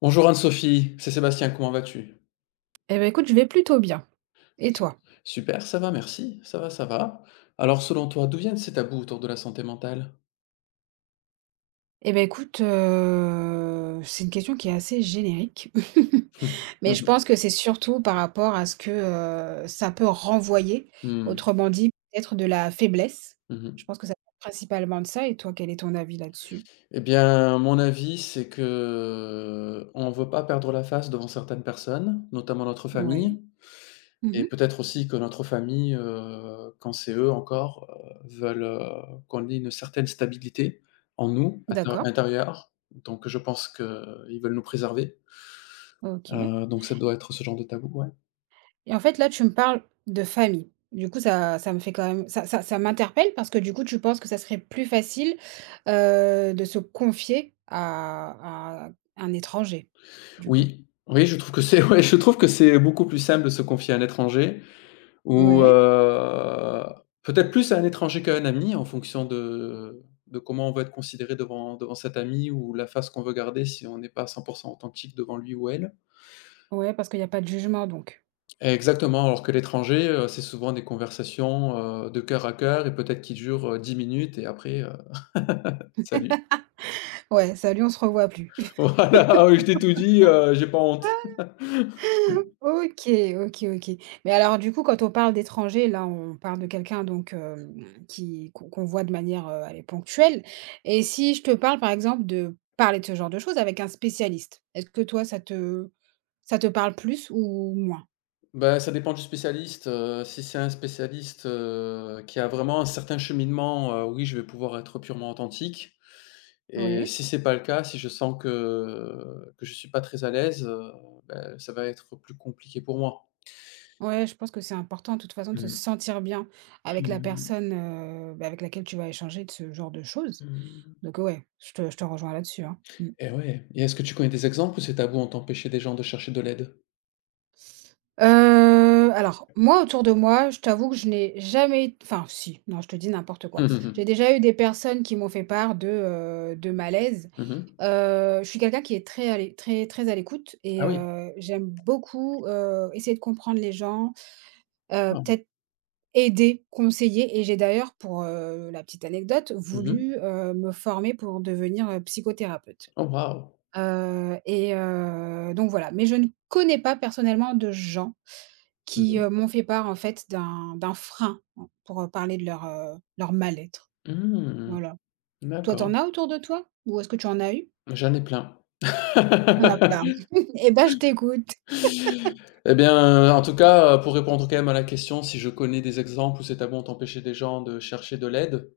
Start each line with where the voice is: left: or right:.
left: Bonjour Anne-Sophie, c'est Sébastien, comment vas-tu?
right: Eh ben écoute, je vais plutôt bien. Et toi?
left: Super, ça va, merci, ça va, ça va. Alors selon toi, d'où viennent ces tabous autour de la santé mentale?
right: Eh ben écoute, c'est une question qui est assez générique,
left: Mmh
right: mais je
left: mh.
right: pense que c'est surtout par rapport à ce que, ça peut renvoyer.
left: Mmh.
right: Autrement dit, peut-être de la faiblesse. Je
left: Mmh
right: pense que ça vient principalement de ça et toi, quel est ton avis là-dessus?
left: Eh bien, mon avis, c'est que on ne veut pas perdre la face devant certaines personnes, notamment notre
right: Ouais.
left: famille et
right: Mmh.
left: peut-être aussi que notre famille, quand c'est eux encore, veulent, qu'on ait une certaine stabilité en nous, inté
right: D'accord.
left: intérieure. Donc je pense qu'ils veulent nous préserver.
right: OK.
left: Donc ça doit être ce genre de tabou, ouais.
right: Et en fait, là, tu me parles de famille. Du coup, ça me fait quand même ça m'interpelle parce que, du coup, tu penses que ça serait plus facile, de se confier à un étranger, du coup?
left: Oui, oui, je trouve que c'est ouais, je trouve que c'est beaucoup plus simple de se confier à un étranger ou,
right: Ouais,
left: peut-être plus à un étranger qu'à un ami en fonction de comment on veut être considéré devant cet ami ou la face qu'on veut garder si on n'est pas 100% authentique devant lui ou elle.
right: ouais, parce qu'il y a pas de jugement donc?
left: Exactement, alors que l'étranger, c'est souvent des conversations, de cœur à cœur et peut-être qui durent, 10 minutes et après, salut.
right: Ouais, salut, on se revoit plus.
left: Voilà, ah oui, je t'ai tout dit, j'ai pas honte.
right: OK, OK, OK. Mais alors du coup, quand on parle d'étranger, là, on parle de quelqu'un donc qui qu'on qu'on voit de manière, allez, ponctuelle et si je te parle, par exemple, de parler de ce genre de choses avec un spécialiste, est-ce que toi, ça te parle plus ou moins?
left: Ben ça dépend du spécialiste, si c'est un spécialiste, qui a vraiment un certain cheminement, oui, je vais pouvoir être purement authentique et
right: Ouais.
left: si c'est pas le cas, si je sens que je suis pas très à l'aise, bah, ça va être plus compliqué pour moi.
right: Ouais, je pense que c'est important de toute façon de se
left: Mmh.
right: sentir bien avec la
left: Mmh
right: personne, bah, avec laquelle tu vas échanger de ce genre de choses.
left: mh
right: Donc ouais, je te rejoins là-dessus, hein. Mmh.
left: et ouais et est-ce que tu connais des exemples où ces tabous ont empêché des gens de chercher de l'aide?
right: Alors moi, autour de moi, je t'avoue que je n'ai jamais enfin si, non, je te dis n'importe quoi.
left: Mmh mh
right: J'ai
left: mh.
right: déjà eu des personnes qui m'ont fait part de malaise.
left: Mmh
right: Je suis quelqu'un qui est très à l'é très très à l'écoute et
left: Ah oui,
right: j'aime beaucoup, essayer de comprendre les gens,
left: waouh.
right: peut-être aider, conseiller et j'ai d'ailleurs pour, la petite anecdote,
left: Mmh
right: voulu, me former pour devenir, psychothérapeute.
left: Oh wow.
right: Et donc voilà, mais je ne connais pas personnellement de gens
left: Mmh
right: qui,
left: mh.
right: m'ont fait part en fait d'un frein, en pour, parler de leur mal-être,
left: Mmh.
right: voilà. Toi,
left: D'accord.
right: t'en as autour de toi? Ou est-ce que tu en as eu?
left: J'en ai plein.
right: On en a plein. Et ben, je t'écoute.
left: Eh bien, en tout cas, pour répondre quand même à la question, si je connais des exemples où c'est à bon d'empêcher des gens de chercher de l'aide,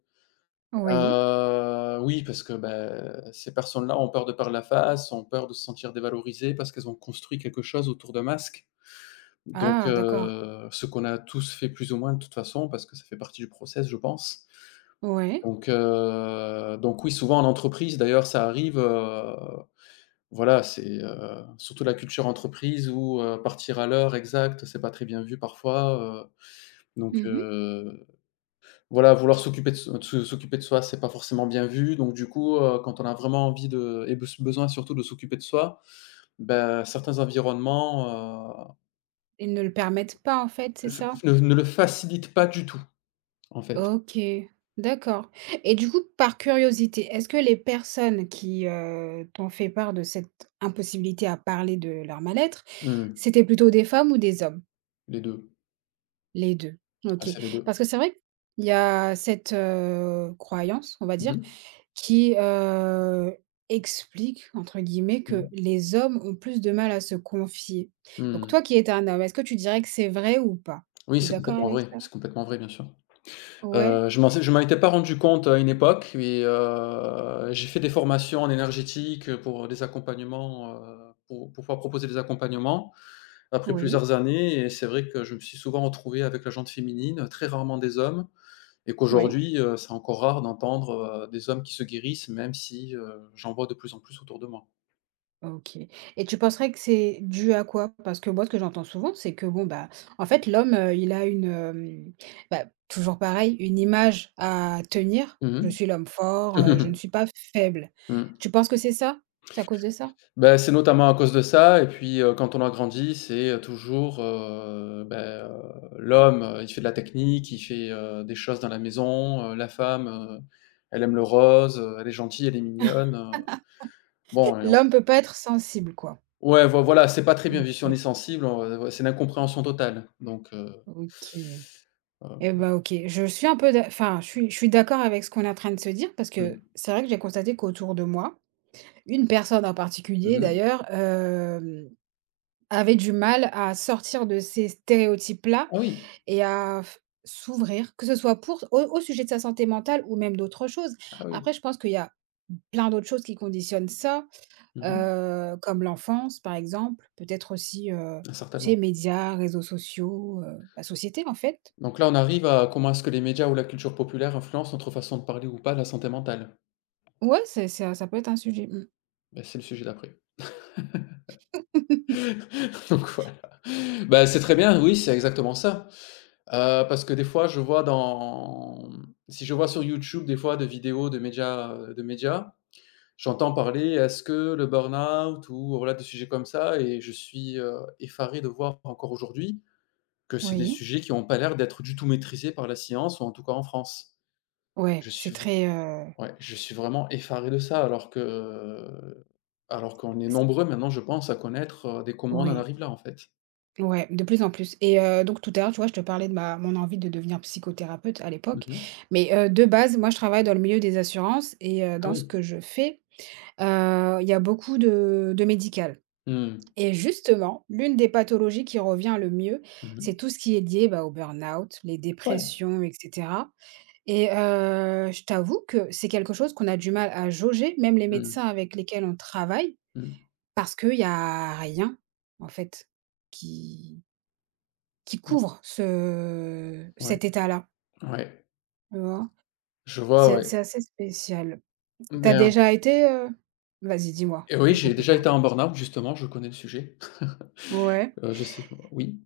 right: Oui.
left: oui, parce que, bah, ces personnes-là ont peur de perdre la face, ont peur de se sentir dévalorisées parce qu'elles ont construit quelque chose autour d'un masque. Donc,
right: Ah, d'accord.
left: ce qu'on a tous fait plus ou moins de toute façon parce que ça fait partie du process, je pense.
right: Ouais.
left: Donc oui, souvent en entreprise d'ailleurs ça arrive, voilà, c'est, surtout la culture entreprise où, partir à l'heure exacte, c'est pas très bien vu parfois, donc
right: Mmh.
left: voilà, vouloir s'occuper de s de se s'occuper de soi, c'est pas forcément bien vu, donc du coup, quand on a vraiment envie de et besoin surtout de s'occuper de soi, bah, certains environnements,
right: Ils ne le permettent pas en fait, c'est
left: f
right: ça?
left: ne le facilitent pas du tout, en fait.
right: OK, d'accord. Et du coup, par curiosité, est-ce que les personnes qui, t'ont fait part de cette impossibilité à parler de leur mal-être,
left: Mmh,
right: c'était plutôt des femmes ou des hommes?
left: les 2,
right: Les 2,
left: Ah,
right: OK.
left: c'est les 2.
right: Parce que c'est vrai qu'il y a cette, croyance, on va dire,
left: Mmh mh.
right: qui, explique entre guillemets que
left: Mmh
right: les hommes ont plus de mal à se confier. Donc
left: Mmh.
right: toi qui es un homme, est-ce que tu dirais que c'est vrai ou pas?
left: Oui,
right: Tu es d'accord avec ça?
left: c'est complètement vrai, bien sûr.
right: Ouais,
left: Je m'en étais pas rendu compte à une époque et j'ai fait des formations en énergétique, pour des accompagnements, pour pouvoir proposer des accompagnements après
right: oui,
left: plusieurs années et c'est vrai que je me suis souvent retrouvé avec la jante féminine, très rarement des hommes et
right: oui.
left: qu'aujourd'hui, c'est encore rare d'entendre, des hommes qui se guérissent, même si, j'en vois de plus en plus autour de moi.
right: OK, et tu penserais que c'est dû à quoi? Parce que moi, ce que j'entends souvent, c'est que, bon, bah, en fait, l'homme, il a une, bah, toujours pareil, une image à tenir. «Je
left: Mmh
right: suis l'homme fort, je ne
left: mh.
right: suis pas faible». Tu penses que c'est ça? C'est à cause de ça?
left: Bah, c'est notamment à cause de ça et puis, quand on a grandi, c'est, toujours, l'homme, il fait de la technique, il fait, des choses dans la maison, la femme, elle aime le rose, elle est gentille, elle est mignonne, bon et on
right: L'homme peut pas être sensible, quoi,
left: ouais, voilà, c'est pas très bien
right: en
left: vu. Si on est
right: fait?
left: sensible, on, c'est l'incompréhension totale donc
right: OK, et
left: heu,
right: ben OK. Je suis un peu d'ac enfin, je suis d'accord avec ce qu'on est en train de se dire parce que
left: mmh.
right: c'est vrai que j'ai constaté qu'autour de moi, une personne en particulier
left: Mmh
right: d'ailleurs, euh, avait du mal à sortir de ces stéréotypes-là
left: Ah oui,
right: et à f s'ouvrir, que ce soit pour au sujet de sa santé mentale ou même d'autres choses.
left: ah oui.
right: Après, je pense qu'il y a plein d'autres choses qui conditionnent ça,
left: Mmh
right: comme l'enfance, par exemple, peut-être aussi, tu sais,
left: Certainement.
right: médias, réseaux sociaux, la société, en fait.
left: Donc là, on arrive à comment est-ce que les médias ou la culture populaire influencent notre façon de parler ou pas de la santé mentale?
right: Ouais, c'est ça, ça peut être un sujet.
left: Bah, c'est le sujet d'après. Donc voilà. Bah, c'est très bien, oui, c'est exactement ça. Parce que des fois, je vois dans si je vois sur YouTube des fois de vidéos de médias, j'entends parler: «Est-ce que le burn-out?» ou voilà, des sujets comme ça et je suis, effaré de voir encore aujourd'hui que c'est des
right: Oui,
left: sujets qui ont pas l'air d'être du tout maîtrisés par la science ou en tout cas en France.
right: ouais,
left: Je
right: c'est
left: suis v
right: très,
left: ouais, je suis vraiment effaré de ça alors qu'on est
right: c
left: nombreux maintenant, je pense, à connaître, dès comment on en
right: oui.
left: arrive là, en fait.
right: Ouais, de plus en plus et donc tout à l'heure, tu vois, je te parlais de ma mon envie de devenir psychothérapeute à l'époque,
left: Mmh
right: mais de base, moi, je travaille dans le milieu des assurances et
left: Ah
right: dans ce
left: oui.
right: que je fais, il y a beaucoup de médical
left: Mmh.
right: et justement, l'une des pathologies qui revient le mieux,
left: Mmh.
right: c'est tout ce qui est lié, bah, au burn-out, les
left: Ouais.
right: dépressions et cetera et je t'avoue que c'est quelque chose qu'on a du mal à jauger, même les
left: Mmh.
right: médecins avec lesquels on travaille,
left: Mmh.
right: parce qu'il y a rien, en fait, qui qui
left: Mmh.
right: couvre ce
left: Ouais,
right: cet état-là,
left: ouais,
right: tu vois?
left: je vois,
right: C'est
left: ouais.
right: assez spécial. Tu as
left: Bien
right: déjà été, vas-y, dis-moi,
left: et
right: je
left: oui,
right: t'ai
left: j'ai
right: coupée,
left: déjà été
right: pardon.
left: en burn-out justement, je connais le sujet.
right: Ouais,
left: Je sais p oui.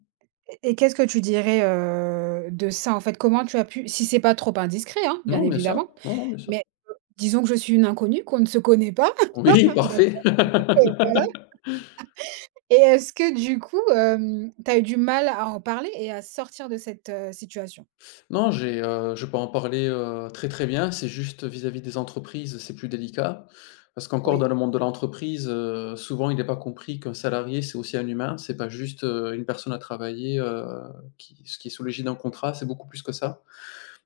right: et qu'est-ce que tu dirais, de ça, en fait? Comment tu as pu si c'est pas trop indiscret, hein, bien
left: Non, bien sûr.
right: évidemment,
left: Non, non, bien sûr.
right: mais disons que je suis une inconnue, qu'on ne se connaît pas,
left: Oui,
right: donc
left: parfait.
right: voilà et est-ce que du coup, tu as eu du mal à en parler et à sortir de cette, situation?
left: Non, j'ai, je peux en parler, très, très bien. C'est juste vis-à-vis des entreprises, c'est plus délicat parce qu'encore dans
right: Oui,
left: le monde de l'entreprise, souvent il n'est pas compris qu'un salarié, c'est aussi un humain. C'est pas juste, une personne à travailler, qui est sous l'égide d'un contrat, c'est beaucoup plus que ça.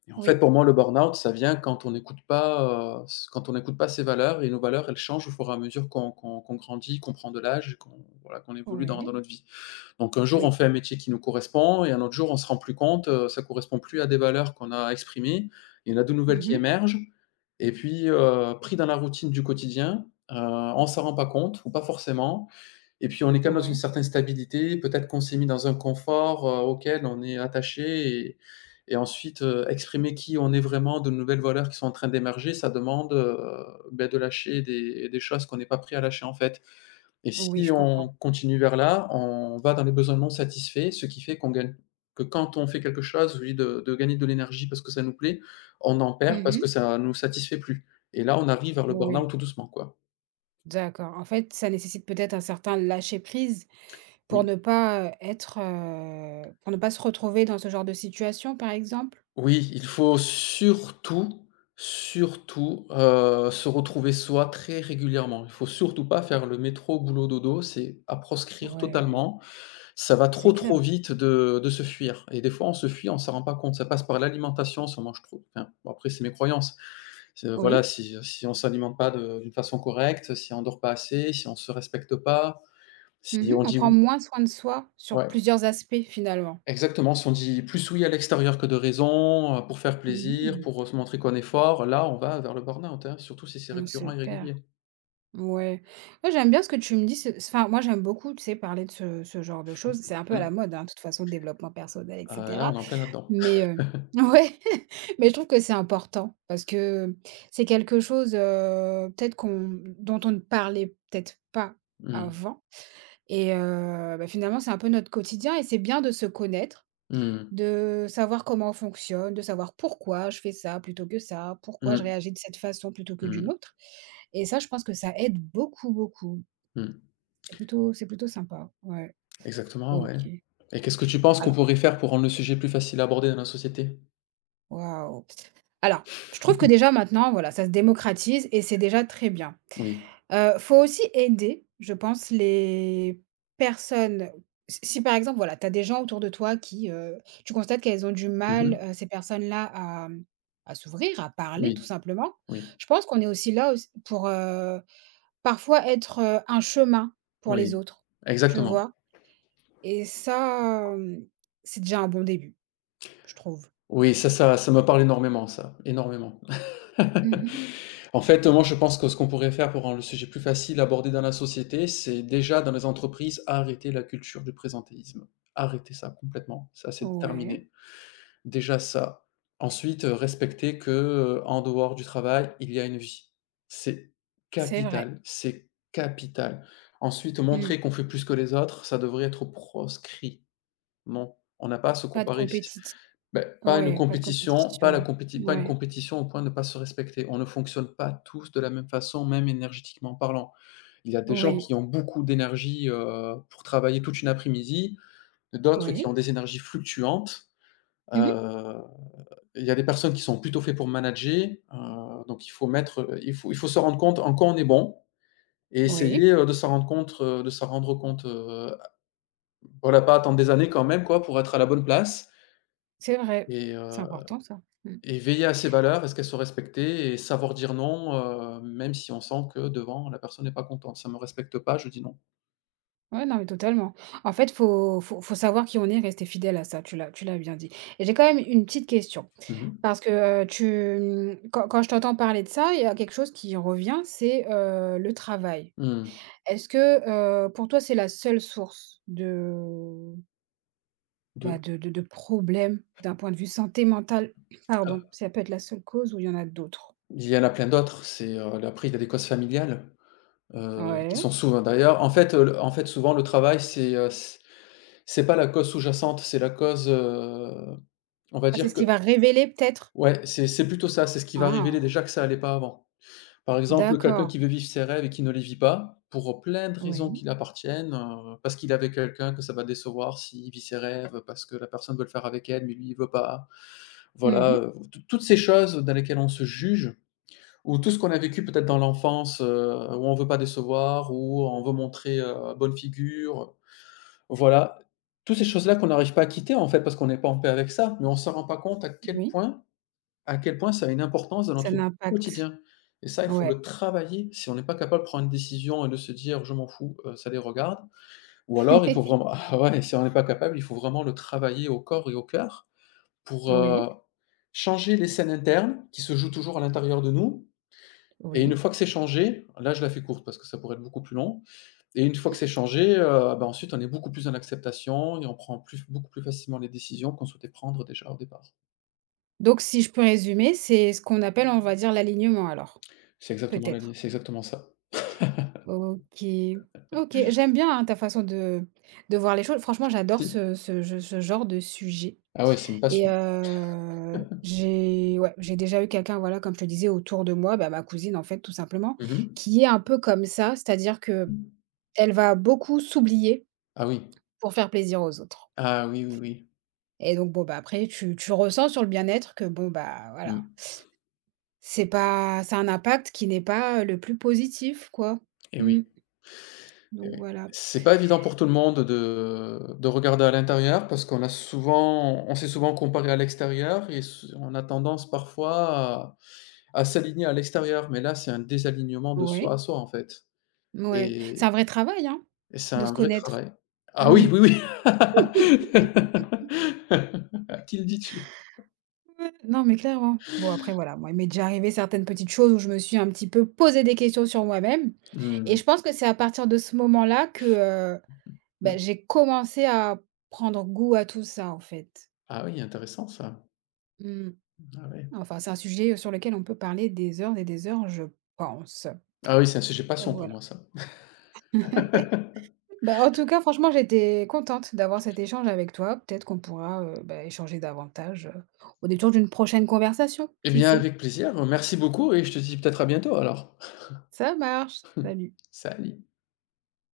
left: Et en fait,
right: oui,
left: pour moi, le burn-out, ça vient quand on n'écoute pas, s quand on n'écoute pas ses valeurs et nos valeurs, elles changent au fur et à mesure qu'on grandit, qu'on prend de l'âge, qu'on voilà, qu'on évolue dans
right: ouais,
left: dans notre vie. Donc un jour, on
right: oui.
left: fait un métier qui nous correspond et un autre jour, on se rend plus compte, ça correspond plus à des valeurs qu'on a exprimées. Il y en a de nouvelles
right: Mmh
left: qui
right: mh.
left: émergent et puis, pris dans la routine du quotidien, on s'en rend pas compte ou pas forcément et puis on est quand même dans une
right: Ouais.
left: certaine stabilité, peut-être qu'on s'est mis dans un confort, auquel on est attaché et ensuite, exprimer qui on est vraiment, de nouvelles valeurs qui sont en train d'émerger, ça demande, beh, de lâcher des choses qu'on n'est pas prêt à lâcher, en fait. Et
right: Oui,
left: si
right: je
left: on
right: comprends.
left: continue vers là, on va dans les besoins non satisfaits, ce qui fait qu'on gagne que quand on fait quelque chose, au lieu de gagner de l'énergie parce que ça nous plaît, on en perd
right: Mmh
left: parce que
right: mh.
left: ça nous satisfait plus. Et là, on arrive vers le burn-out
right: Oui,
left: tout doucement, quoi.
right: d'accord. En fait, ça nécessite peut-être un certain lâcher-prise pour
left: Oui.
right: ne pas, être, pour ne pas se retrouver dans ce genre de situation, par exemple?
left: Oui, il faut surtout, surtout, se retrouver soi très régulièrement. Il faut surtout pas faire le métro boulot dodo, c'est à proscrire
right: Ouais,
left: totalement. Ça va
right: c'est
left: trop,
right: clair.
left: trop vite de se fuir et des fois on se fuit, on s'en rend pas compte. Ça passe par l'alimentation, si on mange trop enfin, bon après c'est mes croyances. C'est voilà,
right: Oui.
left: si, si on s'alimente pas de d'une façon correcte, si on dort pas assez, si on se respecte pas, si
right: Mmh.
left: on
right: On
left: dit
right: prend
left: ou
right: moins soin de soi sur
left: ouais.
right: plusieurs aspects, finalement.
left: Exactement, si on dit plus oui à l'extérieur que de raison, pour faire plaisir,
right: Mmh.
left: pour, se montrer qu'on est fort, là, on va vers le burn-out, hein, surtout si c'est
right: On se
left: récurrent et
right: perd.
left: régulier.
right: Ouais. Moi j'aime bien ce que tu me dis, c'est enfin, moi, j'aime beaucoup, tu sais, parler de ce genre de choses. C'est un peu à la
left: Mmh.
right: mode, hein, de toute façon, le développement personnel et
left: Ah là, on
right: cetera.
left: est en plein là-dedans.
right: Mais ouais, mais je trouve que c'est important parce que c'est quelque chose, peut-être qu'on dont on ne parlait peut-être pas
left: Mmh.
right: avant et bah, finalement, c'est un peu notre quotidien et c'est bien de se connaître,
left: Mmh.
right: de savoir comment on fonctionne, de savoir pourquoi je fais ça plutôt que ça, pourquoi je
left: Mmh.
right: réagis de cette façon plutôt que
left: Mmh.
right: d'une autre et ça, je pense que ça aide beaucoup, beaucoup.
left: Mmh.
right: C'est plutôt sympa. Ouais,
left: Exactement, ouais.
right: OK.
left: Et qu'est-ce que tu penses qu'on
right: Alors,
left: pourrait faire pour rendre le sujet plus facile à aborder dans la société?
right: waouh! Alors, je trouve que déjà maintenant, voilà, ça se démocratise et c'est déjà très bien.
left: Oui.
right: Faut aussi aider, je pense, les personnes si par exemple, voilà, tu as des gens autour de toi qui, tu constates qu'elles ont du mal,
left: Mmh
right: ces personnes-là à s'ouvrir, à parler tout
left: Oui.
right: simplement.
left: Oui.
right: Je pense qu'on est aussi là auss pour, parfois être, un chemin pour les
left: Oui.
right: autres, tu
left: Exactement.
right: vois? Et ça, c'est déjà un bon début, je trouve.
left: Oui, ça me parle énormément ça, énormément.
right: Mmh.
left: En fait, moi, je pense que ce qu'on pourrait faire pour rendre le sujet plus facile à aborder dans la société, c'est déjà dans les entreprises, arrêter la culture du présentéisme. Arrêter ça complètement, ça c'est
right: Ouais,
left: terminé. Déjà ça. Ensuite, respecter que, en dehors du travail, il y a une vie. C'est
right: c'est vrai.
left: capital, c'est capital. Ensuite,
right: Mmh.
left: montrer qu'on fait plus que les autres, ça devrait être proscrit. Non, on n'a pas à se
right: Pas de
left: comparer.
right: compétiti
left: Beh, pas une
right: ouais, pas de
left: compétition,
right: compétition.
left: pas une
right: Ouais,
left: compétition au point de ne pas se respecter. On ne fonctionne pas tous de la même façon, même énergétiquement parlant. Il y a des gens
right: oui,
left: qui ont beaucoup d'énergie, pour travailler toute une après-midi, d'autres qui ont
right: oui.
left: des énergies fluctuantes.
right: Mmh.
left: Heu, il y a des personnes qui sont plutôt faites pour manager, donc il faut mettre, il faut se rendre compte en quoi on est bon et
right: Oui,
left: essayer, de s'en rendre compte, voilà, pas attendre des années quand même quoi pour être à la bonne place
right: c'est vrai.
left: et
right: C'est important ça. Mmh.
left: et veiller à ses valeurs, est-ce qu'elles sont respectées? Et savoir dire non, même si on sent que devant la personne n'est pas contente. «Ça me respecte pas, je dis non».
right: Ouais, non, mais totalement. En fait, faut savoir qui on est, rester fidèle à ça, tu l'as bien dit. Et j'ai quand même une petite question
left: Mmh mh.
right: parce que, heu, tu, mmh, quand je t'entends parler de ça, il y a quelque chose qui revient, c'est, le travail.
left: Mmh.
right: Est-ce que, pour toi, c'est la seule source de.
left: De
right: Bah, de problèmes d'un point de vue santé mentale,
left: heu,
right: pardon, ça peut être la seule cause ou il y en a d'autres?
left: il y en a plein d'autres, c'est, là après il y a des causes familiales, qui
right: Ouais.
left: sont souvent d'ailleurs en fait, le en fait souvent le travail c'est, c'est pas la cause sous-jacente, c'est la cause, on va
right: Ah, c'est
left: dire
right: ce
left: que
right: qui va révéler peut-être?
left: ouais, c'est plutôt ça, c'est ce qui va révéler
right: Ah,
left: déjà que ça allait pas avant. Par exemple, quelqu'un
right: d'accord.
left: qui veut vivre ses rêves et qui ne les vit pas, pour plein de raisons
right: Oui.
left: qui l'appartiennent, parce qu'il est avec quelqu'un, que ça va décevoir s'il vit ses rêves, parce que la personne veut le faire avec elle, mais lui, il veut pas. Voilà,
right: Mmh.
left: toutes ces choses dans lesquelles on se juge, ou tout ce qu'on a vécu peut-être dans l'enfance, où on veut pas décevoir, où on veut montrer, bonne figure, voilà. Toutes ces choses-là qu'on n'arrive pas à quitter, en fait, parce qu'on n'est pas en paix avec ça, mais on ne se rend pas compte
right: Oui,
left: à quel point ça a une importance dans
right: ça a un
left: notre
right: impact.
left: quotidien et ça, il faut le
right: Ouais.
left: travailler si on n'est pas capable de prendre une décision et de se dire: «Je m'en fous, ça les regarde» ou alors il faut vraiment ah ouais, si on n'est pas capable, il faut vraiment le travailler au corps et au cœur pour,
right: Oui,
left: changer les scènes internes qui se jouent toujours à l'intérieur de nous et une
right: oui.
left: fois que c'est changé, là, je la fais courte parce que ça pourrait être beaucoup plus long et une fois que c'est changé, bah, ensuite on est beaucoup plus dans l'acceptation et on prend plus beaucoup plus facilement les décisions qu'on souhaitait prendre déjà au départ.
right: Donc si je peux résumer, c'est ce qu'on appelle, on va dire, l'alignement alors?
left: C'est exactement la vie,
right: Peut-être.
left: c'est exactement ça.
right: OK. OK, j'aime bien, hein, ta façon de voir les choses. Franchement, j'adore
left: Merci.
right: ce genre de sujet.
left: Ah ouais, c'est une passion.
right: Et j'ai ouais, j'ai déjà eu quelqu'un, voilà, comme je te disais autour de moi, bah, ma cousine, en fait, tout simplement,
left: Mmh
right: qui est un peu comme ça, c'est-à-dire que elle va beaucoup s'oublier
left: Ah oui.
right: pour faire plaisir aux autres.
left: Ah oui, oui, oui.
right: Et donc bon, bah, après tu ressens sur le bien-être que bon, bah, voilà,
left: Mmh.
right: c'est un impact qui n'est pas, le plus positif, quoi.
left: Et
right: Mmh,
left: oui, et
right: donc
left: oui.
right: voilà.
left: C'est pas évident pour tout le monde de regarder à l'intérieur parce qu'on a souvent on s'est souvent comparé à l'extérieur et s on a tendance parfois à s'aligner à l'extérieur, mais là, c'est un désalignement de soi
right: Ouais,
left: à soi, en fait
right: ouais, c'est
left: et
right: un vrai travail, hein,
left: et c'est
right: de se
left: un vrai
right: connaître.
left: travail. Ah
right: Mmh.
left: oui, oui, oui. À qui le dis-tu?
right: Ouais, non, mais clairement. Bon, après, voilà, moi, il m'est déjà arrivé certaines petites choses où je me suis un petit peu posé des questions sur moi-même. Et
left: Mmh
right: je pense que c'est à partir de ce moment-là que
left: mh.
right: bah, j'ai commencé à prendre goût à tout ça, en fait.
left: Ah oui, intéressant ça.
right: Mm.
left: Ah ouais.
right: Enfin, c'est un sujet sur lequel on peut parler des heures et des heures, je pense.
left: Ah oui, c'est un sujet
right: Donc,
left: passion pour
right: voilà.
left: moi ça.
right: Bah, en tout cas, franchement, j'étais contente d'avoir cet échange avec toi. Peut-être qu'on pourra bah, échanger davantage au détour d'une prochaine conversation.
left: Eh
right: Qui
left: bien,
right: sait?
left: avec plaisir, merci beaucoup et je te dis peut-être à bientôt alors.
right: Ça marche. Salut.
left: Salut.